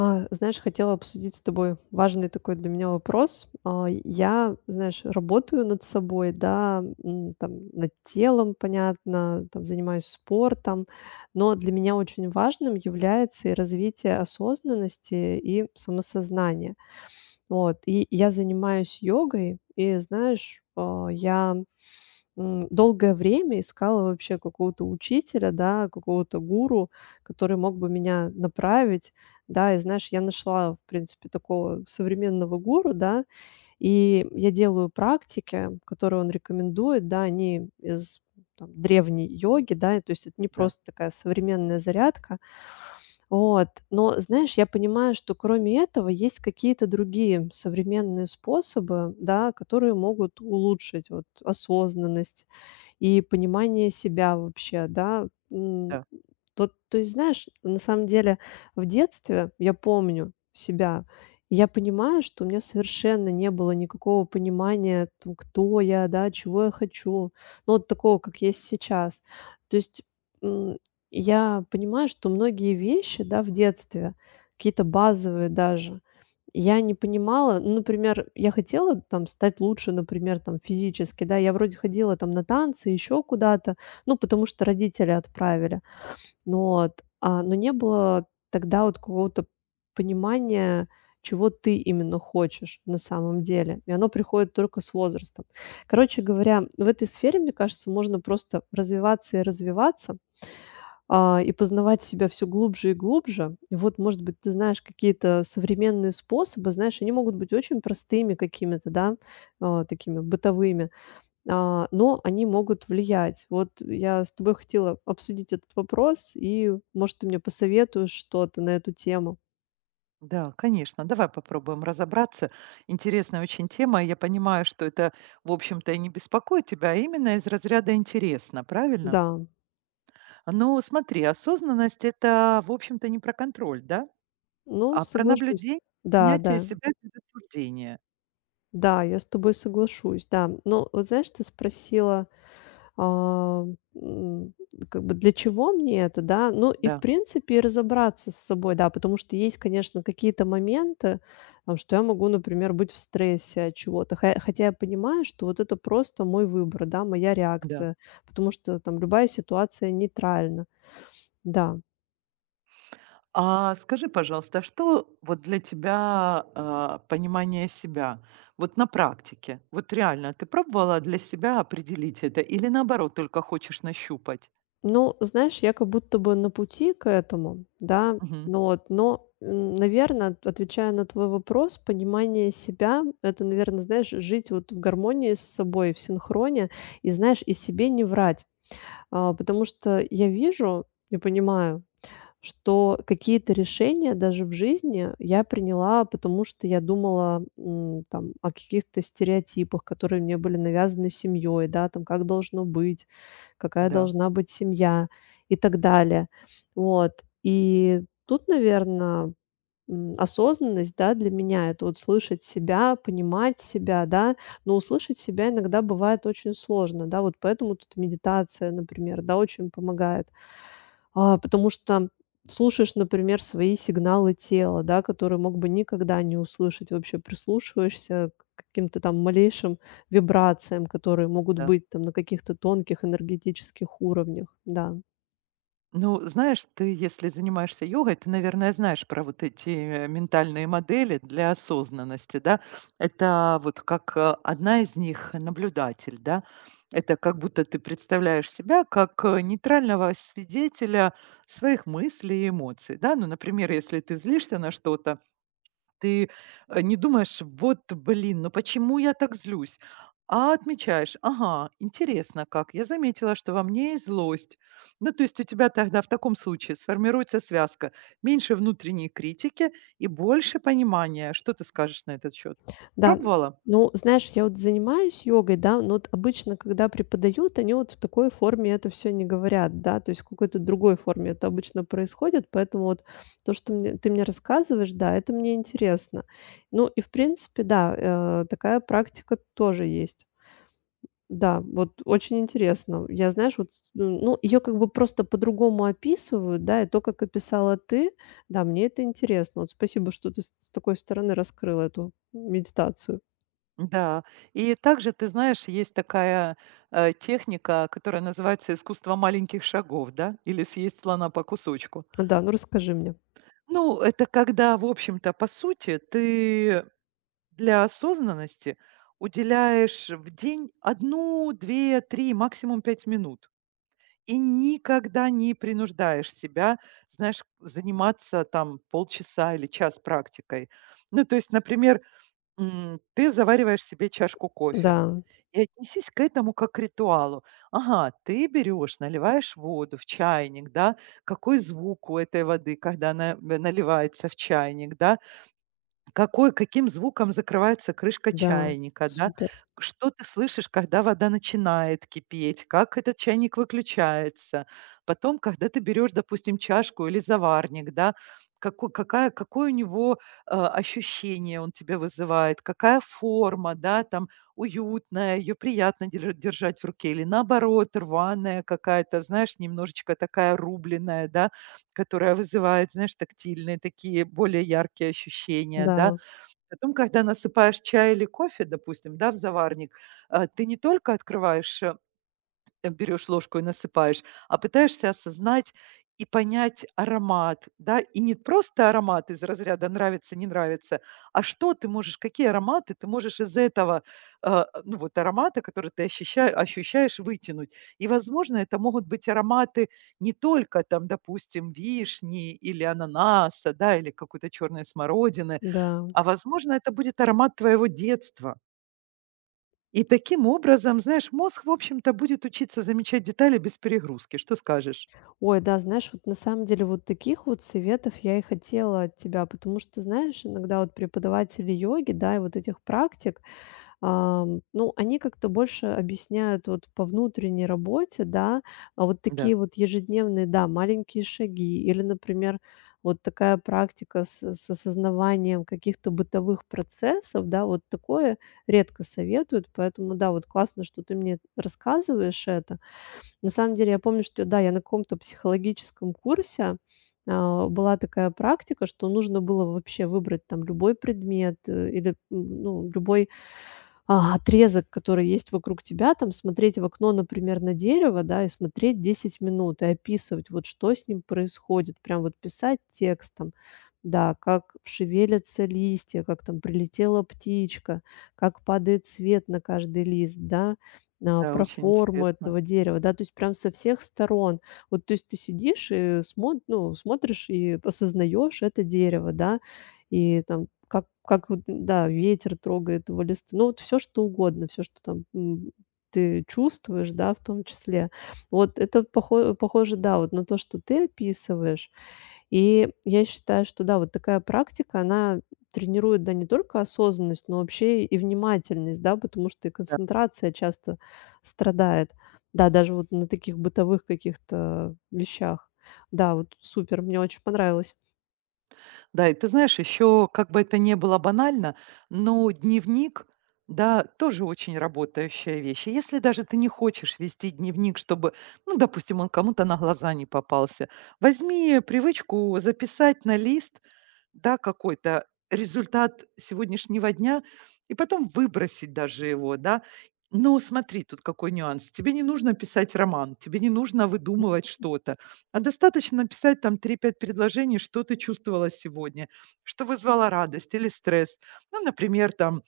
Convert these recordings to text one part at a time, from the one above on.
Знаешь, хотела обсудить с тобой важный такой для меня вопрос. Я, знаешь, работаю над собой, да, там, над телом, понятно, там, занимаюсь спортом, но для меня очень важным является и развитие осознанности и самосознания. Вот, и я занимаюсь йогой, и, знаешь, я долгое время искала вообще какого-то учителя, да, какого-то гуру, который мог бы меня направить, да. И знаешь, я нашла, в принципе, такого современного гуру, да, и я делаю практики, которые он рекомендует, да, они из там, древней йоги, да, и то есть это не Да, просто такая современная зарядка, вот. Но, знаешь, я понимаю, что кроме этого есть какие-то другие современные способы, да, которые могут улучшить вот осознанность, и понимание себя вообще, да. М, да, вот, то есть, знаешь, на самом деле в детстве я помню себя, и я понимаю, что у меня совершенно не было никакого понимания, там, кто я, да, чего я хочу, ну, вот такого, как есть сейчас. То есть, м, я понимаю, что многие вещи, да, в детстве, какие-то базовые даже, я не понимала, ну, например, я хотела там стать лучше, например, там физически, да, я вроде ходила там на танцы, еще куда-то, ну, потому что родители отправили, ну, вот, но не было тогда вот какого-то понимания, чего ты именно хочешь на самом деле, и оно приходит только с возрастом. Короче говоря, в этой сфере, мне кажется, можно просто развиваться и развиваться, и познавать себя все глубже и глубже. И вот, может быть, ты знаешь какие-то современные способы, знаешь, они могут быть очень простыми какими-то, да, такими бытовыми, но они могут влиять. Вот я с тобой хотела обсудить этот вопрос, и, может, ты мне посоветуешь что-то на эту тему. да, конечно. Давай попробуем разобраться. Интересная очень тема. Я понимаю, что это, в общем-то, и не беспокоит тебя, а именно из разряда интересно, правильно? Да, Ну, смотри, осознанность это, в общем-то, не про контроль, да, ну, а про соглашусь. наблюдение, Да, принятие да, себя без осуждения. да, я с тобой соглашусь, да. Но вот знаешь, ты спросила. А, м, как бы для чего мне это, да? Ну и в Да, принципе разобраться с собой, да, потому что есть, конечно, какие-то моменты, что я могу, например, быть в стрессе от чего-то, хотя я понимаю, что вот это просто мой выбор, да, моя да. реакция, потому что там любая ситуация нейтральна, да. А скажи, пожалуйста, а что вот для тебя понимание себя? Вот на практике, вот реально, ты пробовала для себя определить это или наоборот только хочешь нащупать? Ну, знаешь, я как будто бы на пути к этому, да, Мгм. но вот, но, наверное, отвечая на твой вопрос, понимание себя — это, наверное, знаешь, жить вот в гармонии с собой, в синхроне и, знаешь, и себе не врать. Потому что я вижу и понимаю, что какие-то решения даже в жизни я приняла, потому что я думала, там, о каких-то стереотипах, которые мне были навязаны семьей, да, там, как должно быть, какая Да, должна быть семья и так далее. Вот. И тут, наверное, осознанность, да, для меня — это вот слышать себя, понимать себя, да. Но услышать себя иногда бывает очень сложно, да, вот поэтому тут медитация, например, да, очень помогает. Потому что слушаешь, например, свои сигналы тела, да, которые мог бы никогда не услышать. Вообще прислушиваешься к каким-то там малейшим вибрациям, которые могут да. быть там на каких-то тонких энергетических уровнях. Да. Ну, знаешь, ты, если занимаешься йогой, ты, наверное, знаешь про вот эти ментальные модели для осознанности, да? Это вот как одна из них наблюдатель, да? Это как будто ты представляешь себя как нейтрального свидетеля своих мыслей и эмоций, да? Ну, например, если ты злишься на что-то, ты, не думаешь: "Вот блин, ну почему я так злюсь?" А отмечаешь: "Ага, интересно как, я заметила, что во мне есть злость". Ну, то есть у тебя тогда в таком случае сформируется связка: меньше внутренней критики и больше понимания. Что ты скажешь на этот счет? Да, Пробовала? ну, знаешь, я вот занимаюсь йогой, да, но вот обычно, когда преподают, они вот в такой форме это все не говорят, да, то есть в какой-то другой форме это обычно происходит, поэтому вот то, что мне ты мне рассказываешь, да, это мне интересно. Ну и в принципе, да, такая практика тоже есть. Да, вот очень интересно. Я, знаешь, вот, с ну, ее как бы просто по-другому описывают, да, и то, как описала ты, да, мне это интересно. Вот спасибо, что ты с такой стороны раскрыла эту медитацию. Да. И также, ты знаешь, есть такая, техника, которая называется "искусство маленьких шагов", да, или "съесть слона по кусочку". Да, ну расскажи мне. Ну, это когда, в общем-то, по сути, ты для осознанности уделяешь в день 1, 2, 3, максимум 5 минут. И никогда не принуждаешь себя, знаешь, заниматься там полчаса или час практикой. Ну, то есть, например, ты завариваешь себе чашку Да, кофе и отнесись к этому как к ритуалу. Ага, ты берешь, наливаешь воду в чайник, да, какой звук у этой воды, когда она наливается в чайник, да, какой каким звуком закрывается крышка да, чайника, да? супер. Что ты слышишь, когда вода начинает кипеть? Как этот чайник выключается? Потом, когда ты берешь, допустим, чашку или заварник, да, Какой какая какое у него, ощущение он тебе вызывает, какая форма, да, там уютная, ее приятно держать в руке или наоборот рваная какая-то, знаешь, немножечко такая рубленная, да, которая вызывает, знаешь, тактильные такие более яркие ощущения, Да, да. Потом, когда насыпаешь чай или кофе, допустим, да, в заварник, ты не только берешь ложку и насыпаешь, а пытаешься осознать и понять аромат, да, и не просто аромат из разряда нравится, не нравится, а что ты можешь, какие ароматы ты можешь из этого, ну вот аромата, который ты ощущаешь, вытянуть. И, возможно, это могут быть ароматы не только там, допустим, вишни или ананаса, да, или какой-то черной смородины, да. а возможно, это будет аромат твоего детства. И таким образом, знаешь, мозг, в общем-то, будет учиться замечать детали без перегрузки. Что скажешь? Ой, да, знаешь, вот на самом деле вот таких вот советов я и хотела от тебя, потому что, знаешь, иногда вот преподаватели йоги, да, и вот этих практик, ну, они как-то больше объясняют вот по внутренней работе, да, а вот Да, такие вот ежедневные, да, маленькие шаги или, например, вот такая практика с осознаванием каких-то бытовых процессов, да, вот такое редко советуют, поэтому, да, вот классно, что ты мне рассказываешь это. На самом деле, я помню, что, да, я на каком-то психологическом курсе была такая практика, что нужно было вообще выбрать там любой предмет или ну, любой отрезок, который есть вокруг тебя, там смотреть в окно, например, на дерево, да, и смотреть 10 минут и описывать, вот что с ним происходит, прям вот писать текстом, да, как шевелятся листья, как там прилетела птичка, как падает свет на каждый лист, да, да, про очень форму интересно. этого дерева, да, то есть прям со всех сторон. Вот, то есть ты сидишь и ну, смотришь и осознаешь это дерево, да, и там как вот, да, ветер трогает его листы. Ну, вот все что угодно, все что там, ты чувствуешь, да, в том числе. Вот это похоже, да, вот на то, что ты описываешь. И я считаю, что да, вот такая практика, она тренирует, да, не только осознанность, но вообще и внимательность, да, потому что и Да, концентрация часто страдает. Да, даже вот на таких бытовых каких-то вещах. Да, вот супер, мне очень понравилось. да и ты знаешь, еще, как бы это ни было банально, но дневник, да, тоже очень работающая вещь. И если даже ты не хочешь вести дневник, чтобы, ну, допустим, он кому-то на глаза не попался, возьми привычку записать на лист, да, какой-то результат сегодняшнего дня, и потом выбросить даже его, да. Но смотри, тут какой нюанс. Тебе не нужно писать роман, тебе не нужно выдумывать что-то, а достаточно написать там 3-5 предложений, что ты чувствовала сегодня, что вызвало радость или стресс. Ну, например, там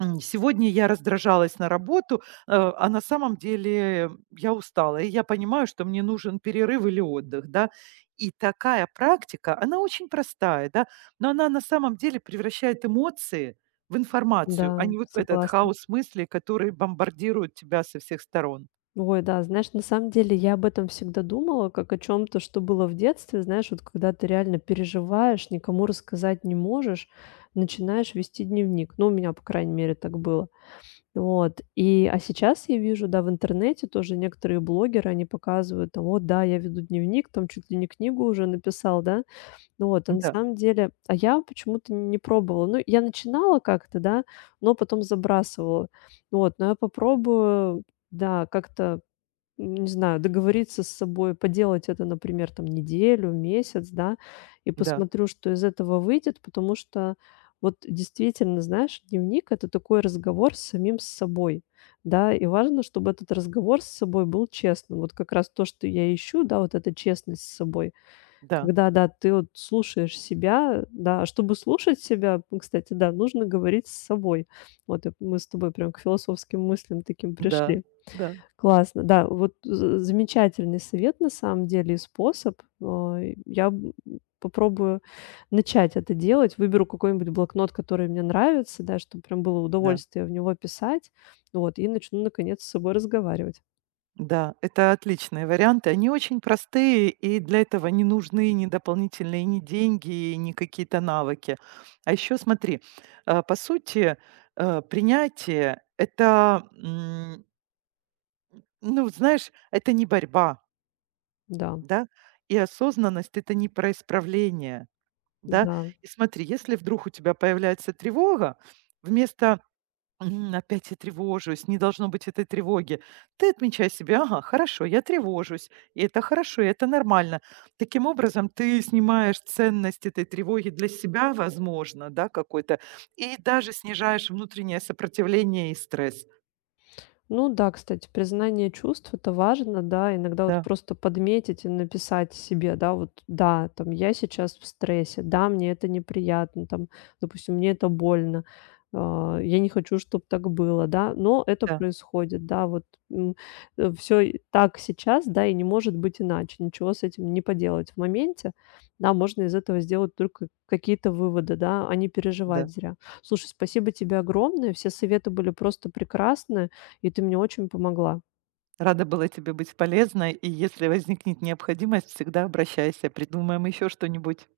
Сегодня я раздражалась на работу, а на самом деле я устала, и я понимаю, что мне нужен перерыв или отдых, да. И такая практика, она очень простая, да, но она на самом деле превращает эмоции в информацию, а Да, не вот в этот согласна. хаос мыслей, которые бомбардируют тебя со всех сторон. Ой, да, знаешь, на самом деле я об этом всегда думала, как о чем то что было в детстве. Знаешь, вот когда ты реально переживаешь, никому рассказать не можешь, начинаешь вести дневник. Ну, у меня, по крайней мере, так было. Вот. И, а сейчас я вижу, да, в интернете тоже некоторые блогеры, они показывают там: "Вот, да, я веду дневник, там чуть ли не книгу уже написал", да. Ну вот, а на Да, самом деле, я почему-то не пробовала. Ну, я начинала как-то, да, но потом забрасывала. Вот, но я попробую, да, как-то не знаю, договориться с собой, поделать это, например, там неделю, месяц, да, и да, посмотрю, что из этого выйдет, потому что вот действительно, знаешь, дневник — это такой разговор с самим с собой, да, и важно, чтобы этот разговор с собой был честным. Вот как раз то, что я ищу, да, вот эта честность с собой, да, когда, да, ты вот слушаешь себя, да, а чтобы слушать себя, кстати, да, нужно говорить с собой. Вот и мы с тобой прям к философским мыслям таким да, пришли. да, Классно, да, вот з замечательный совет на самом деле и способ. И я, попробую начать это делать, выберу какой-нибудь блокнот, который мне нравится, да, чтобы прям было да. удовольствие в него писать, вот, и начну наконец с собой разговаривать. Да, это отличные варианты. Они очень простые, и для этого не нужны ни дополнительные ни деньги, ни какие-то навыки. А еще смотри, по сути, принятие это, ну, знаешь, это не борьба, Да, да, и осознанность это не про исправление, да. да. И смотри, если вдруг у тебя появляется тревога, вместо опять я тревожусь, не должно быть этой тревоги. Ты отмечай себе, ага, хорошо, я тревожусь, и это хорошо, и это нормально. Таким образом, ты снимаешь ценность этой тревоги для себя, возможно, да, какой-то, и даже снижаешь внутреннее сопротивление и стресс. Ну да, кстати, признание чувств — это важно, да. Иногда вот Да, просто подметить и написать себе, да, вот: "Да, там, я сейчас в стрессе, да, мне это неприятно, там, допустим, мне это больно, я не хочу, чтобы так было, да, но это да, происходит, да, вот, все так сейчас, да, и не может быть иначе, ничего с этим не поделать". В моменте, да, можно из этого сделать только какие-то выводы, да, а не переживать да. зря. Слушай, спасибо тебе огромное, все советы были просто прекрасны и ты мне очень помогла. Рада была тебе быть полезной, и если возникнет необходимость, всегда обращайся, придумаем еще что-нибудь.